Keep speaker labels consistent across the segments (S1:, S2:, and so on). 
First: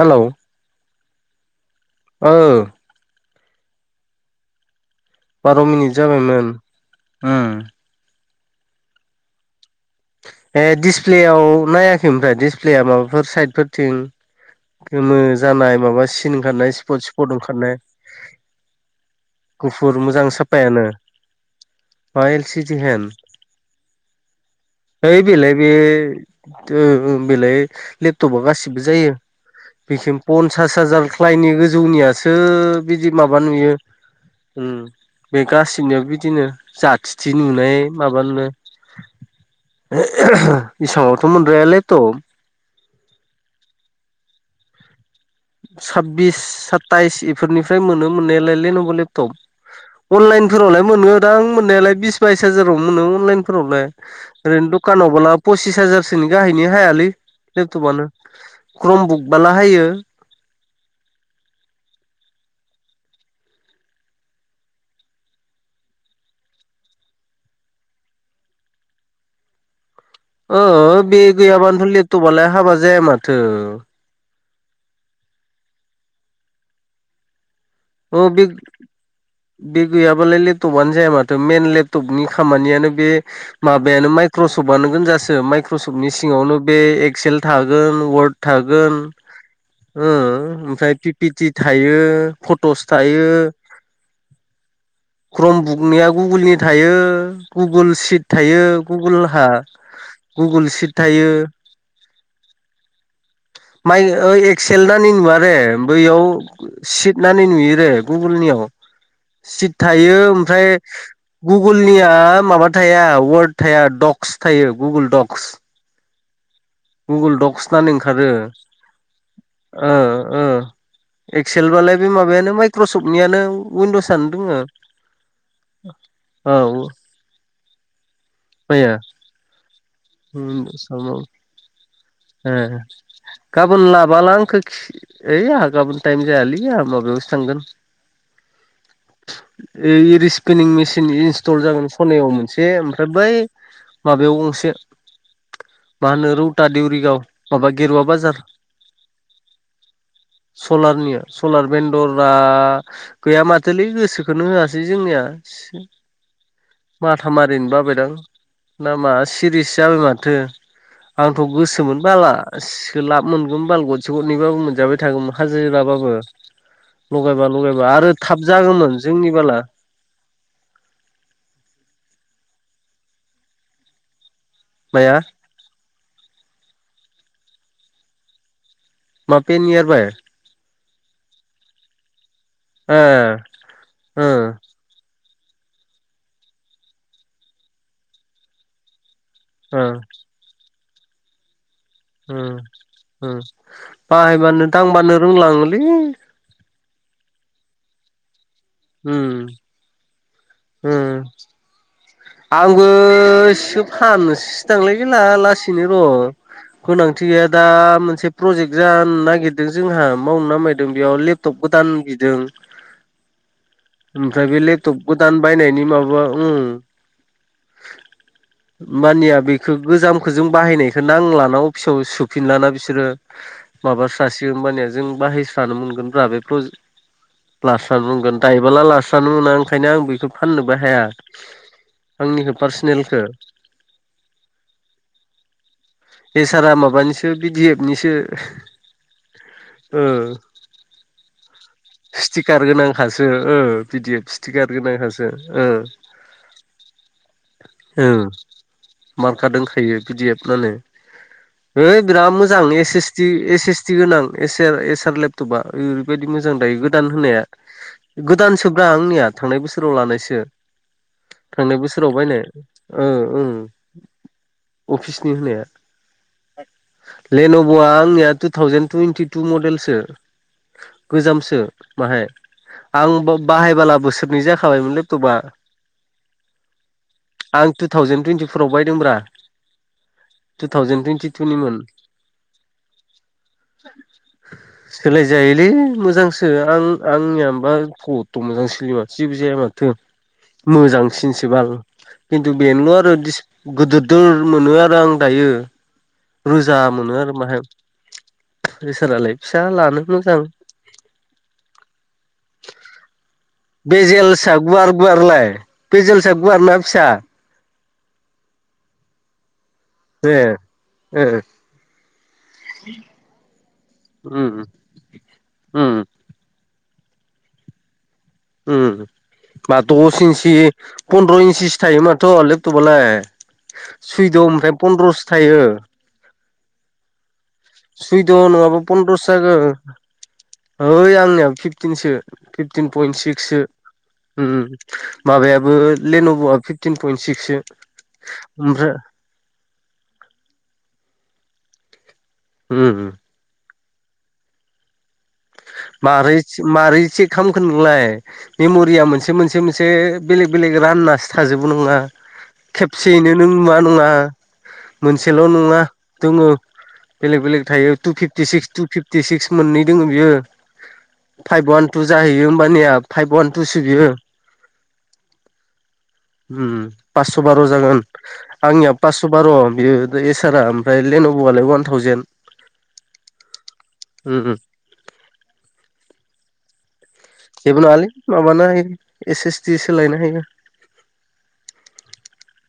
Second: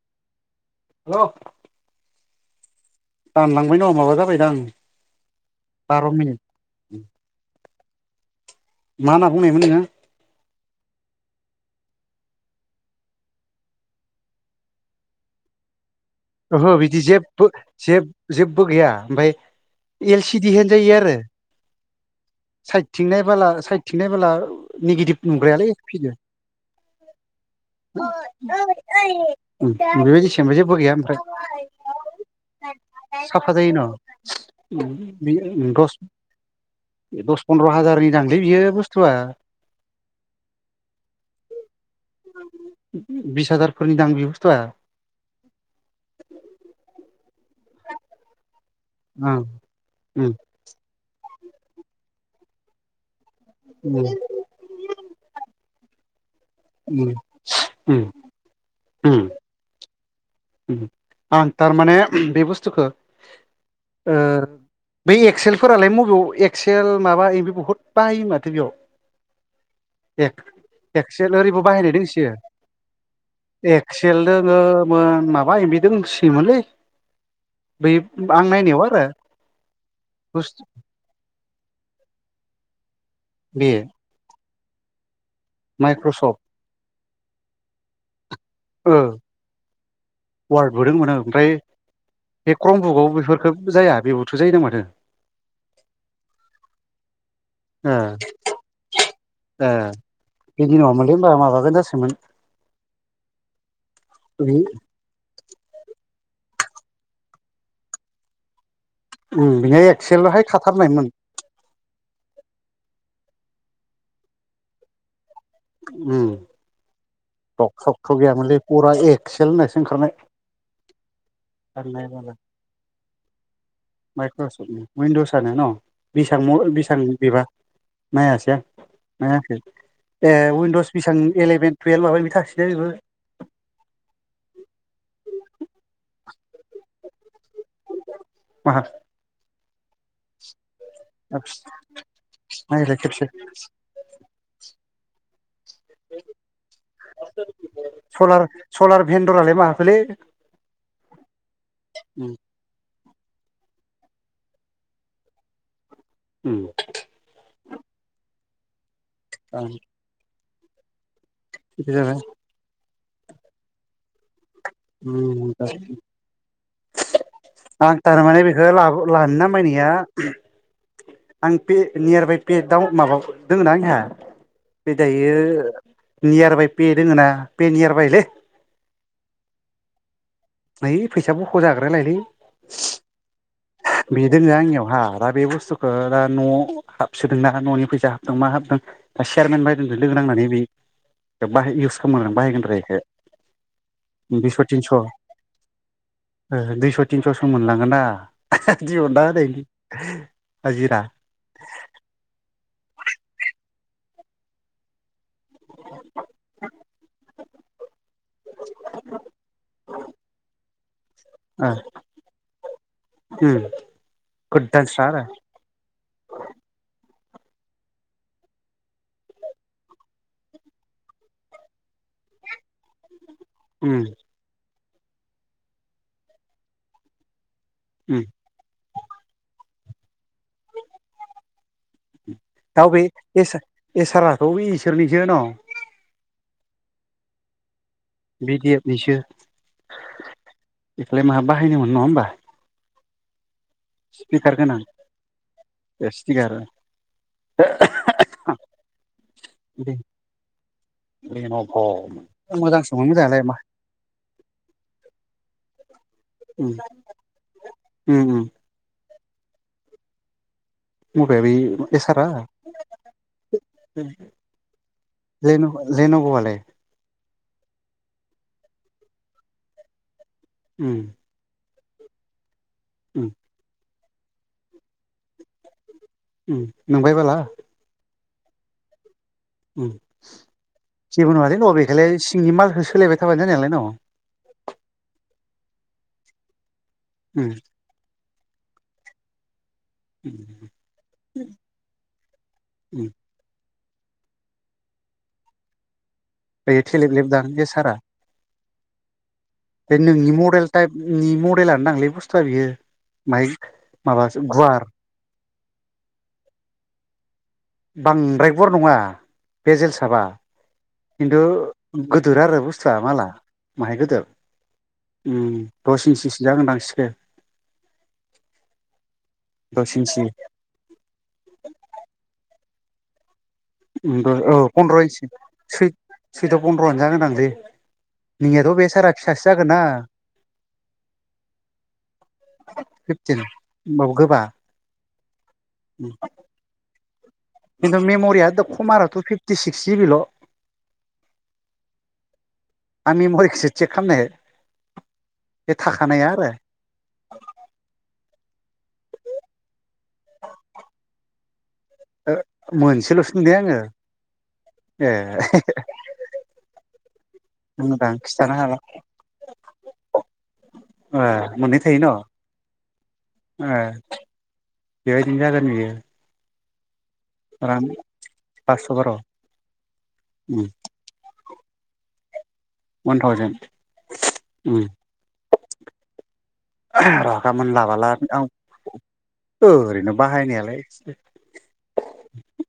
S1: Hello.
S2: हेल'
S1: औ।
S2: दानलांबाय नामा माबा जाबायदांं।
S1: बार' मिनिट जाबायमोन उम।
S2: मा ना बुंनायमोन नोंङो?
S1: ए दिसप्लेआव नायाखै ओमफ्राय दिसप्लेया माबाफोर साइदफोरथिं गोमो जानाय माबा सि
S2: ओहो बिदि जेबबो जे जेबबो गैया ओमफ्राय
S1: गुफुर मोजां
S2: एल सि डि
S1: साफायानो
S2: होनजायो आरो।
S1: मा एल सि
S2: [inaudible]
S1: डि
S2: साइदथिं
S1: हेन
S2: नायबाला साइदथिं नायबाला नेगेटिभ नुग्रायालै [unintelligible]
S1: औ औ बेलाय लेपटपा गासिबो जायो बेखोनो
S2: बेबायदि सेमबा जेबो
S1: पन्सास
S2: गैया
S1: हाजार। [unintelligible]
S2: ओमफ्राय
S1: गोजौनियासो बिदि माबा
S2: साफा जायो
S1: नुयो।
S2: न'
S1: उम बे गासिनाबो बिदिनो जाथिथि
S2: दस फन्द्र'
S1: नुनाय
S2: हाजारनि
S1: माबा
S2: दांलै
S1: नुनाय
S2: बियो बुस्थुआ
S1: [unintelligible]
S2: बिस हाजारफोरनि दां बे बुस्थुआ।
S1: साबबिस साताइस इफोरनिफ्राय मोनो मोननायालाय लेनेभ'
S2: ओं
S1: लेपटप
S2: उम
S1: अनलाइन। फोरावलाय मोनो दांं मोननायालाय बिस बाइस हाजाराव मोनो अनलाइनफोरावलाय।
S2: उम
S1: ओरैनो दुखानावबाला पसिस हाजारसोनि गाहायनि हायालै
S2: उम
S1: लेपटपानो क्रम
S2: उम
S1: बुक बाला हायो।
S2: आं थारमाने बे बुस्थुखौ ओ बै एक्सेलफोरालाय मबेयाव एक्सेल माबा इबि बहुद बाहायो माथो बेयाव [inaudible]
S1: ओ बे
S2: एक्सेल ओरैबो बाहायनाय
S1: गैयाबानोथ' लेपटपआलाय हाबा जाया माथो
S2: सेल दोङमोन माबा एमबि दोंसोयोमोनलै बै
S1: ओ बे
S2: आं नायनायाव आरो
S1: बे गैयाबालाय'
S2: बुस्थु
S1: लेपटपानो जाया माथो। मेन लेपटपनि खामानियानो बे
S2: बे
S1: माबायानो माइक्रसफ्टआनो गोनजासो माइ क्रशपनि
S2: माइक्रसफ्ट
S1: सिङावनो बे एक्सेल थागोन वार्ड थागोन
S2: ओ
S1: ओ
S2: वार्डबो
S1: ओमफ्राय
S2: दोंमोन
S1: पि
S2: ओं
S1: पि
S2: ओमफ्राय
S1: टि थायो।
S2: बे
S1: फट'स
S2: क्रम्बुकआव
S1: थायो
S2: बेफोरफोरखौब जाया बेबोथ' जायोनो माथो
S1: क्रम बुकनिया गुगोलनि थायो गुगोल
S2: ओ
S1: सिट थायो गुगोल हा गुगोल सिट थायो।
S2: हागोन जासोयोमोन
S1: माइ
S2: बि
S1: ओएकसेल नानि नुवारे बैयाव सिदनानि नुयो रे गुगोलनियाव
S2: उम
S1: सिट
S2: बिनिया
S1: थायो
S2: एक्सेलावहाय
S1: ओमफ्राय
S2: थाथारनायमोन
S1: गुगोलनिया माबा थाया वार्ड थाया डक्स थायो गुगोल डक्स
S2: उम
S1: गुगोल
S2: थक
S1: डक्सानो
S2: सक थ'
S1: ओंखारो
S2: गैयामोनलै फुरा एक्सेल होननायसो
S1: ओ ओ एक्सेल बालाय बे
S2: ओंखारनाय
S1: माबायानो माइक्रसफ्टनियानो उइनदसआनो दोङो
S2: माइक्रसफ्टनि उिनडसनो बेसेयां मो
S1: औ
S2: बिसांनि बेबा नायासै आं
S1: माया
S2: नायाखै ए वइिनड'स बेसां
S1: उइनदस
S2: इलेभेन टुयवेल्भ माबानि
S1: ओ
S2: थाखायो बेबो
S1: गाबोन लाबोला आंखौ खि ओइ आंहा गाबोन टाइम जायालै आंहा माबायावस थांगोन
S2: माहा
S1: ओइ इरिसपिनिं मेस सिन इन्स्टल जागोन खनायाव मोनसे
S2: नायलाय
S1: ओमफ्राय
S2: खेबसे
S1: बै माबायाव गंसे मा होनो रौता देउरिगाव माबा गेरुवा
S2: सलार
S1: बाजार
S2: सलार भेन्दरालाय माहाथोलै
S1: सलारनिया सलार बेन्दरा गैया माथोलै गोसोखोननो होआसै जोंनिया
S2: उम
S1: माथाामारिनो बाबायलां नाामा
S2: आं
S1: सिरिसो जाबाय माथो आंथ' गोसोमोन
S2: जाबाय
S1: बाला सोलाब मोनगोन बाल गरसे गरनैबाबो मोन मोनजाबाय थागौमोन
S2: उम
S1: हाजेरा बाबो लगायबा लगायबा
S2: आं
S1: आरो थाब
S2: थारमाने बेखौ
S1: जागोमोन
S2: लाबो
S1: जोंनि
S2: लानो
S1: बाला
S2: नामायनाया आं पे नियार बाइ पे दआव माबा दङ ना बो आंनिया बे दायो नियार बाइ पे दोङो ना पे नियार बायलै
S1: मा बेे नियारबाय
S2: ओइ फैसा बख'जाग्रायालायलै
S1: ओ
S2: बे
S1: ओ
S2: दोङो आंनियावहा दा बे बुस्थुखो दा न' हाबसोदोंना न'नि फैसा हाबदों मा हाबदों दा चेयारमेन
S1: ओ
S2: बायदुनदो लोगो नांनानै बि दा बाहाय इउस खालामो
S1: उम उम बाहायबानो दांबानो रोंलाङोलै
S2: ओह दुइस' थिनस'सो मोनलांङोना दिहुनना
S1: उम
S2: होनायनि हाजिरा
S1: उम आंबो इसो फाननोसैसो दांलै गैला लासैनो र' गोनांथि गैया दा मोनसे प्रजेक्ट जानो नागिरदों जोंहा मावनो नामायदों बेयाव लेप टप गोदान बिदों
S2: [unintelligible]
S1: ओमफ्राय बे लेपटप
S2: गोदानस्रा आरो
S1: गोदान बायनायनि माबा उम
S2: [unintelligible]
S1: मानिया बेखौ गोजामखो जों बाहायनायखौ नांलाना अफिसाव सुफिनलाना बिसोरो
S2: [unintelligible]
S1: माबा स्रासि होमबानिया जों बाहायस्रानो मोनगोनब बे प्रजे लास्रानो रगोन दायबोला लास्रानो मोना ओंखायनो आं बेखौ फाननोबो हाया आंनिखौ
S2: दा बे
S1: पार्सनेलखौ
S2: एसारखौ बे इसोरनिसो न'
S1: बे सारा माबानिसो बिडि एफ निसो
S2: बि डि एबनिसो
S1: ओ
S2: इखोलाय माहा बाहायनोमोनो नङा होमबा
S1: स्कार गोनांखासो P D F
S2: speaker
S1: sticker
S2: गोनां
S1: गोनांखासो
S2: स्टिकार
S1: ओं मारखा दोंखायो पि दि एफ फोरानो
S2: लेन'भ'
S1: है बिराद मोजां एस एस
S2: मोजांसोमोन
S1: ति
S2: मोजाङालाय मा
S1: एस एस ति गोनां एसेल एसार लेपटपा ओरैबायदि मोजां दायो गोदान होनाया
S2: मबेया
S1: गोदान सो हा आंनिया थांनाय बोसोराव लानायसो
S2: बे
S1: थांनाय बोसोराव
S2: एसारा
S1: बायनाय ओं अफिसनि होनाया
S2: लेनांगौवालाय
S1: लेन'भ'आ आंनिया टु थावजेन टुवइन्टि टु मडेलसो
S2: उओम
S1: गोजामसो माहाय
S2: उम
S1: आं बाहायबोला बोसोरनै जाखाबायमोन लेपटपा
S2: नोंफाय बाल
S1: आं ु थावजेन टुवेटिराव बायदोंब्रा टु थावजेन
S2: जेबो नङालै दङ
S1: टुइन्टिटुनिमोन
S2: बेखायलाय सिंनि मालखौो सोलायबाय थाबायानो जानायालाय न
S1: सोलायजायोलै मोजांसो आं
S2: उम
S1: आंनियााबा कट ' मोजां सोलियोा जेबो जाया माथो
S2: उ
S1: मोजांसिनसो बाल खिन्थु बेनोल'
S2: उम
S1: आरो गिदिरदोर मोनो आरो आं दायो रोजा
S2: बेयो थेलेब
S1: मोनो आरो
S2: लेबदां
S1: माहाय
S2: बे सारा
S1: इसोरालाय फिसा
S2: बे
S1: लानो
S2: नोंनि
S1: मोजां
S2: मडेल टाइपनि मडेलानो दांलै बुस्थुआ बियो बाहायक
S1: बे जेलसा गुवार गुवारलाय बे जेलसा गुवार ना फिसा
S2: बांद्राय गुवार नङा बे जेलसाबा
S1: ए ए
S2: खिन्थु गिदोर आरो बुस्थुआ माला माहाय गदिर
S1: उम उम
S2: दस इन्सिसो जागोनदां सिखो
S1: बा दस इन्सि फन्द्र' इन्सिसो थायो माथ' लेपटपालाय
S2: उम
S1: सुइदं ओमफ्राय पन्द्रस' थायो
S2: सैथ' पन्द्र'आ जानोोनांलै
S1: सुइद'
S2: नोंनियाथ'
S1: नङाबा
S2: बे सारा
S1: पन्द्र'सो
S2: फिसाासो जागोन ना
S1: ओइ आंनियाव फिफटिनसो फिफटिन पइन्ट
S2: फिफटिन
S1: सिक्स
S2: होमबाबो गोबा
S1: सिक्ससो माबायाबो लेन'भ'आ फिफटिन पइन्ट सिक्ससो
S2: खिन्थु मेम'रियाथ'
S1: ओमफ्राय
S2: खमाराथ' फिफ्टि सिक्स जिबिल'
S1: उम
S2: आंमरिखिसो चेक खालामनो
S1: मारै मारैे खामखो नोंलाय मेम'रिया मोनसे मोनसे मोनसे बेलेग बेलेग राननासो थाजोबो नङा
S2: मोनसेल'सो
S1: खेबसेयैनो
S2: नुदों
S1: नोंङा
S2: आङो
S1: नङा
S2: ए
S1: मोनसेल' नङा दङ बेलेग बेलेग थायो टु
S2: मोजां
S1: फिफटि
S2: खिथानो
S1: सिक्स टु फिफ्टि सिक्स मोननै दङ बियो
S2: ए
S1: फाइभ
S2: मोननै
S1: वान
S2: थाय
S1: टु
S2: न'
S1: जाहैयो होमबानिया फाइभ वान
S2: ए
S1: टुसो बियो
S2: बेबायदिनो जागोन बियो
S1: पास्स' बार'
S2: रां
S1: जागोन आंनियाव पास्स' बार' बि इसारा ओफ्राय लेेनबलाय वान थावजेन
S2: वान थावजन्
S1: उम उम
S2: रागा मोन
S1: जेबो नङालै
S2: लाबोला आं
S1: माबानो हायो एस एस टि
S2: ओरैनो
S1: सोलायनो हायो
S2: बाहायनायालाय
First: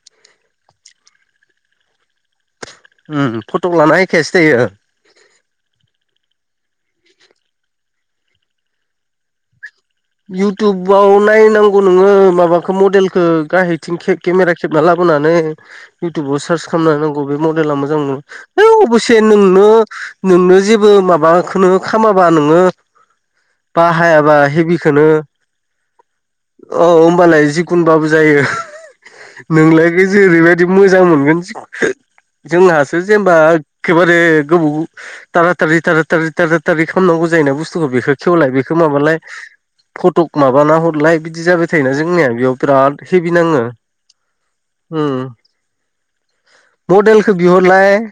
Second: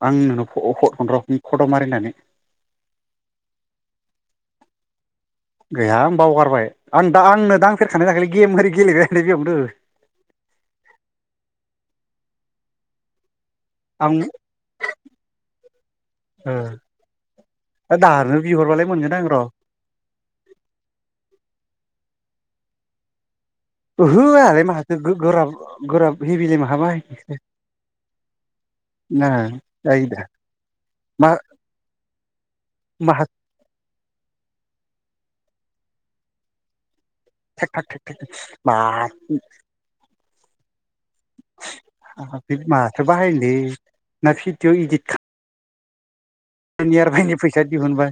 S2: आंनोंनो हट हरगोन र फट मारिनानै
S1: उम फट' लाना एखायासो जायो
S2: गैयां बावगारबाय आं दा आंनो दांफेरखानाय थाखायाखै गेम ओर गेग्रायनाय बेयावनोद
S1: इउटुबाव नायनांगौ नोङो माबाखौ मडेलखौ गाह थिं केमेरा खेबना लाबोनानै इउटुबाव सार्च
S2: आं
S1: खालामना होनांगौ बे मडेला
S2: दा
S1: मोजां मोनो
S2: दानो
S1: है
S2: बिहरबालाय मोनगोन
S1: अबसे
S2: आं र'
S1: नोंनो नोंनो जेबो माबाखौनो खामाबा नोङो
S2: ओहो
S1: बाहायाबा
S2: आंहालाय
S1: हेभि,
S2: माहाथो
S1: नो
S2: गोराब गोराब हेभिलाय माहा
S1: होमबालाय जिखुनबाबो जायो।
S2: बाहायनो
S1: नोंलायग
S2: आयदा
S1: जओेरैबायदि मोजां
S2: मा
S1: मोनगोन जोंहासो
S2: माहा
S1: जेनेबा एकेबारे गोबौ टारा टारि टारा टारि टारा टारि खालामनांगौ जायायोना
S2: थेक थाक
S1: बुस्थुखौ
S2: थेक
S1: बेखौ
S2: थेक
S1: खेवलाय बेखौ माबालाय,
S2: माथो
S1: फट'क माबाना हरलाय बिदि जाबाय थायोना जोंनिया बेयाव बिराद हेभि नाङो,
S2: भिडअ इदिट खालाम नियार
S1: मडेलखौ
S2: बाइनि फैसा
S1: बिहरलाय
S2: दिहुनबाय,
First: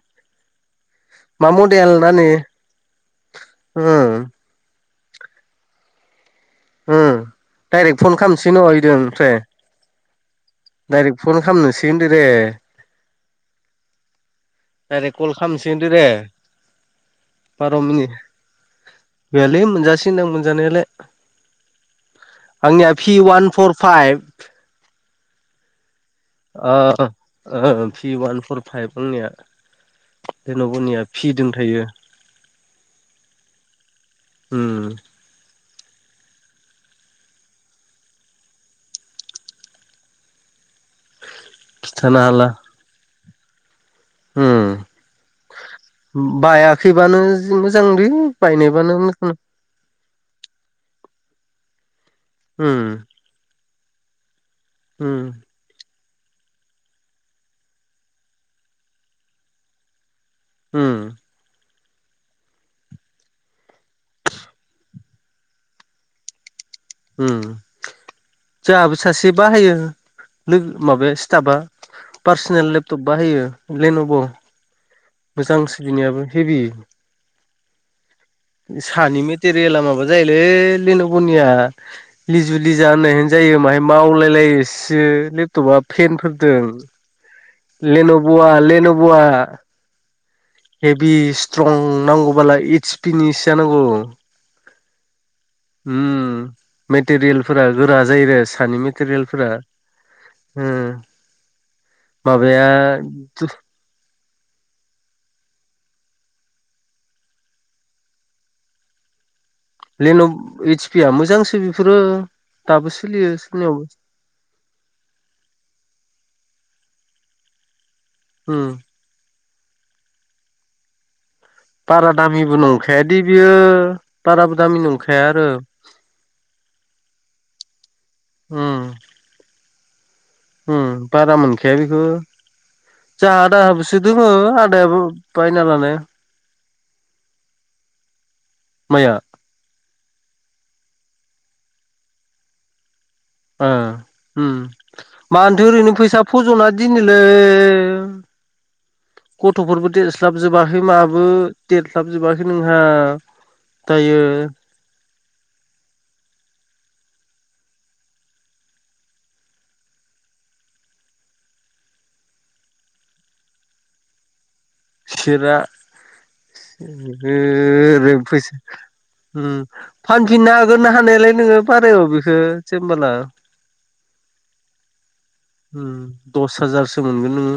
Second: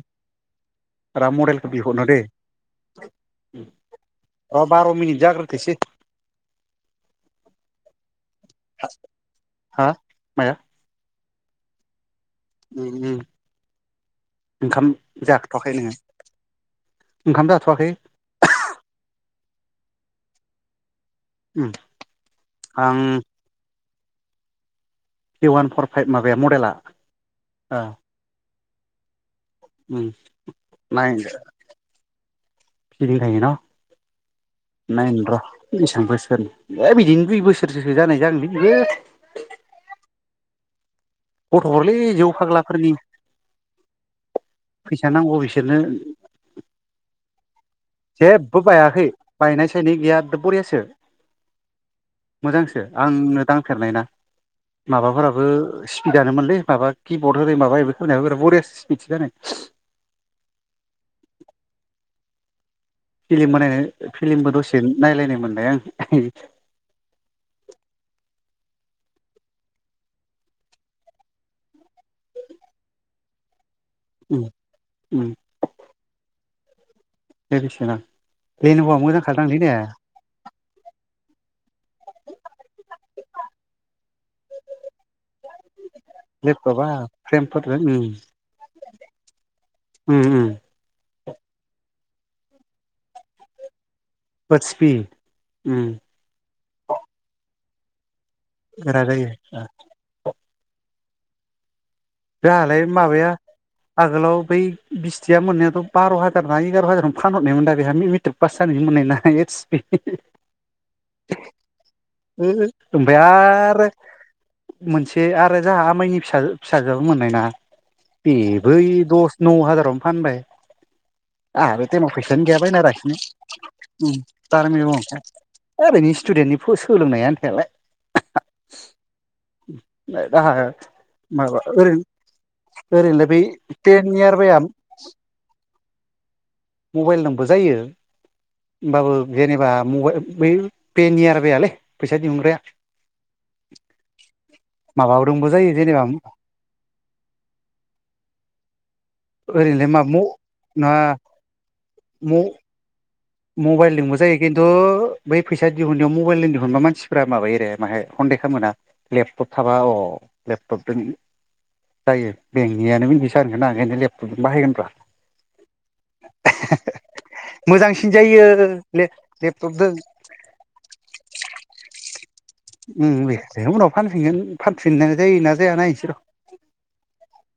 S2: राम
S1: मा
S2: मडेलखौ
S1: मडेल
S2: बिहरनो दे
S1: होननानै
S2: र बार' मिनिट जाग्रोथोसै
S1: उम डाइरेक्ट फन खालामसै [unintelligible] ओमफ्राय,
S2: हा माया
S1: डाइरेक्ट फन खालामनिसै होन्दो रे
S2: उम
S1: डाइरेक्ट कल खालामसै
S2: जाथ'वाखै
S1: होनदो
S2: नोङो
S1: दे
S2: ओंखाम
S1: बार'
S2: जाथ'वाखै
S1: मिनिट गैयालै मोनजासै मोनजानायालाय, आंनिया
S2: आं
S1: P one four five,
S2: one four माबाया मडेला
S1: अ फि वान फर फाइभ आंनिया, जेन'गुनिया
S2: नाइन
S1: फिजों थायो।
S2: [unintelligible]
S1: उम
S2: नायनो र' बेसेबां बोसोर बिदिनो दुइ बोसोरससो जानाय जागोलै बियो, गथ'फोरलै
S1: खिथानो
S2: जौ
S1: हाला
S2: फाग्लाफोरनि
S1: उम
S2: फैसा नांगौ बिसोरनो,
S1: बायाखैबानो जि मोजांलै
S2: जेबो
S1: बायनायबानो
S2: बायाखै
S1: मोजां,
S2: [unintelligible] गैया बरियासो
S1: उम
S2: मोजांसो आंनो दांफेरनाय ना,
S1: उम
S2: माबाफोराबो स्पिदानोनलै माबा किबर्ड होदों माबा बेफोर खालामनायाबो बिर बरिया स्पिडथि जानो,
S1: उम
S2: फिलिम बानायनायनो फिलिमबो दसे नायलायनो मोनबाय आं
S1: उम जोंहाबो सासे बाहायो लोगो माबाया स्टाफा, पार्सनेल लेपटप बाहायो लेन'ब,
S2: उम उम
S1: हांसो बिनिनायाबो हेबि
S2: लोगोसेना लेन'भआ
S1: सानि
S2: मोजांखादांलै ने
S1: मेटेरियेला माबा जायोलै लेन'बनिया लिजु लिजा होननाय जायो माहाय मावलायलायो सि बथ'बा पेनफोरदों
S2: लेपटपा फ्रेमफोरजों उम
S1: लेन'ब लेन'ब आ
S2: उम उम
S1: हेभि स्ट्रं नांगौबालाय एस पि नि सो नांगौ,
S2: [unintelligible] उम
S1: मेटेरियेलफोरा गोरा जायो आरो सानि
S2: गोरा जायो
S1: मेटेरियेलफोरा ओ माबाया
S2: जोंहालाय माबाया आगोलाव बै बिस्थिया मोननायाथ' बार' हाजार ना एगार' हाजारावनो फानहरनायमोन दा बेहा मेट्रिक पास जानो मोननाय ना एस पि,
S1: लेन'ब एस पि आ मोजांसो बेफोरो,
S2: ओ
S1: दाबो
S2: ओमफ्राय
S1: सोलियो सोलिनायावबो
S2: आरो मोनसे आरो जाहा माइनि फिसा फिसाजोआबो मोननाय ना
S1: उम
S2: बेबो दस, नौ हाजारावनो फानबाय, आंहा बे थाहेम
S1: बारा
S2: फैसायानो
S1: दामिबो
S2: गैया
S1: नंखायादि बियो
S2: बायनालाखिनो
S1: बाराबो दामि नंखाया
S2: [unintelligible]
S1: आरो
S2: ओरैनो स्टुडेन्टनि सोलोंनायानो थालाय।
S1: उम उम बारा
S2: माबा
S1: मोनखाया बेखौ।
S2: ओरैनो ओरैनोलाय
S1: जों
S2: बै
S1: आदाहाबोसो
S2: टेन
S1: दोङो
S2: इयार बाया
S1: आदायाबो बायना लानाय।
S2: मबाइल नबो जायो
S1: माइया
S2: होमबाबो जेनेबा मबाइ बै पेनि आर बलै फैसा दिहुनग्राया
S1: ओ उम मा
S2: माबाजोंबो
S1: मानोथो
S2: जायो
S1: ओरैनो
S2: जेनेबा
S1: फैसा फज'ना दिनोलै
S2: ओरैनोलाय
S1: गथ'फोरबो
S2: मा म
S1: देरस्लाबजोबाखै
S2: ना
S1: माबो देरस्लाबजोबाखै नोंहा,
S2: मबाइल लिंबो
S1: दायो
S2: जायो खिन्थु, बै फैसा दिहुनायाव मबाइलनि दिहुनबा मानसिफ्रा माबायोरो खनदेख खालामोना लेपटप थाबा अ लेपटपजों जायो बेंकनियानो मिथिस होनोन लेपटपजों बाहायगोनब्रा।
S1: सिरा ओर
S2: [unintelligible]
S1: ओम फानफिननो हागोन ना हानायालाय नोङो बारायाव बेखौ जेनबोला।।
S2: जों उनाव फानफिनगोन फानफिननाय जायो ना जाया
S1: ओम
S2: नायनोसै र'
S1: दस हाजारसो मोनगोन नोङो।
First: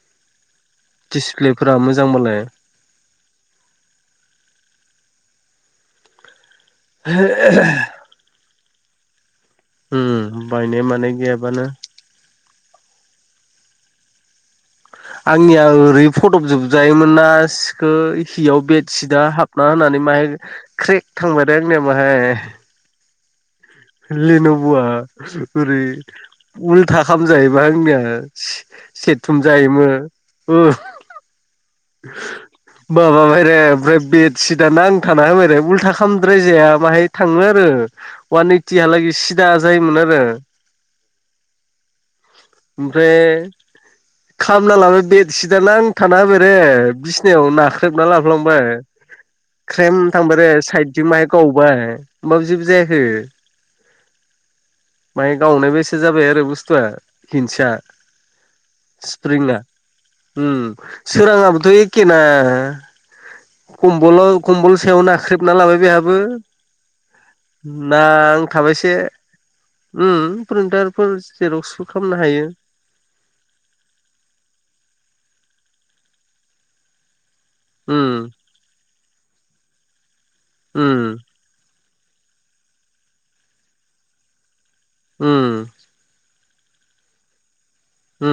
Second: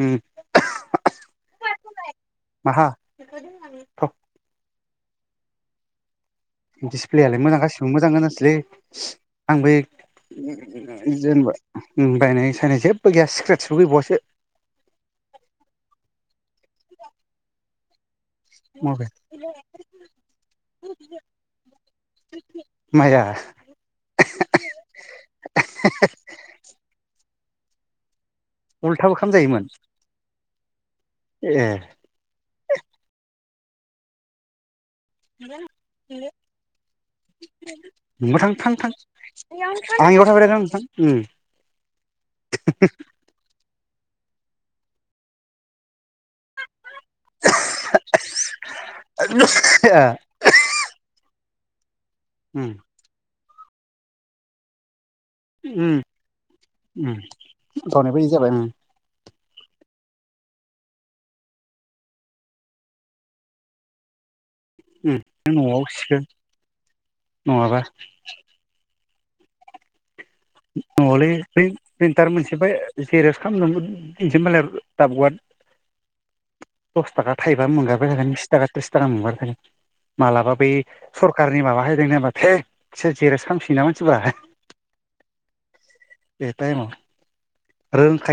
S2: उम
S1: दिसप्लेफोरा मोजांबालाय।
S2: माहा? [inaudible] दिसप्लेआलाय मोजां गासिबो मोजां गोजासोलै। आं बे
S1: उम बायनाय मानाय
S2: जेनेबा
S1: गैयाबानो
S2: बायनाय सायनाय जेबो गैया इसक्रेटसबो गैबावसो।
S1: आंनिया ओरै फदबजोबजायोमोनना सिखै हियाव
S2: मबाइल
S1: बेडशिटआ हाबना होनानै माहाय क्रेक थांबाय रे आंनिया माहाय।
S2: माया?
S1: लेन'बुवआ ओरै उलथा खामजायोबा आंनिया।
S2: उल्थाबो
S1: सेरथुम
S2: खालामजायोमोन
S1: जायोमोन।
S2: ए
S1: माबाबाय रे ओमफ्राय बेडसिटआ नां थाना होबायरे उल्था खालामद्रायजाया बाहाय थाङो आरो
S2: नोंबो
S1: वान
S2: थां थां थां
S1: ओइटियालागै सि
S2: आं बेयावनो थाबाय थागोन थां।
S1: ओमफ्राय खामना लाबाय बेडसिटआ नांथाना होबायरे बिस नायाव नाख्रेबना लाफ्लांबाय ख्रेम
S2: ए
S1: थांबायरे साइदजों माहाय गावबाय। होमबाबो जेबो
S2: उम
S1: जायाखै। माहाय गावनाय बेायसा
S2: उम
S1: जाबाय आरो बुस्थुआ
S2: उम
S1: [unintelligible]
S2: गावनाय बायदि जाबाय उम
S1: स्प्रिंया ओम। सोराङाबोथ' एखे ना खमबोल' कम्बल सायाव
S2: उम
S1: नाख्रेबना लाबाय
S2: न'आव
S1: बेहाबो
S2: सिगोन नङाबा
S1: नां थाबायसे ओम प्रिन्टारफोर जेराव सु खामनो हायो।
S2: सिरियास खामनोबो दिसै होनबालाय। दसथाखा थाइबा मोनगारबाय
S1: उम
S2: थागोन बिस थाखा त्रिस थाखा मोनगारबाय थागोन मालाबा बै
S1: उम
S2: सर कारनि माबा हायदोंनो माथो बिसोर जेरेस खालामसोयो ना मानसिबा।
S1: उम
S2: बे टाइमाव।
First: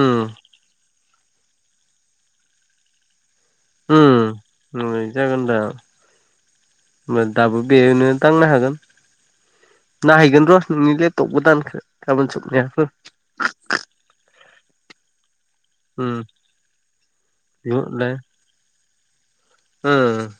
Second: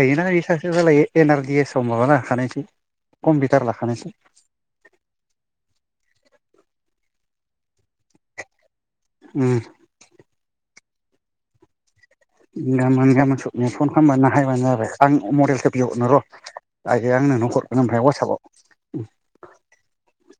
S1: उम
S2: बे सासे जालायो एन आर डि एस आव माबा लाखानायसो कम्पिउटार लाखानायसो।
S1: उम जागोन दा होमबा दाबो बेनो दांनो हागोन।
S2: उम
S1: नायहैगोन र' नोंनि लेपटप गोदानखो।
S2: गाबोन गामोन सबनैहा फन खालामबा नाहायबानो जाबाय आं मडेलखो बिहरनो
S1: उम
S2: र' आयै आं नोंनो हरगोन ओमफ्राय वाट्सएपाव।
S1: ओं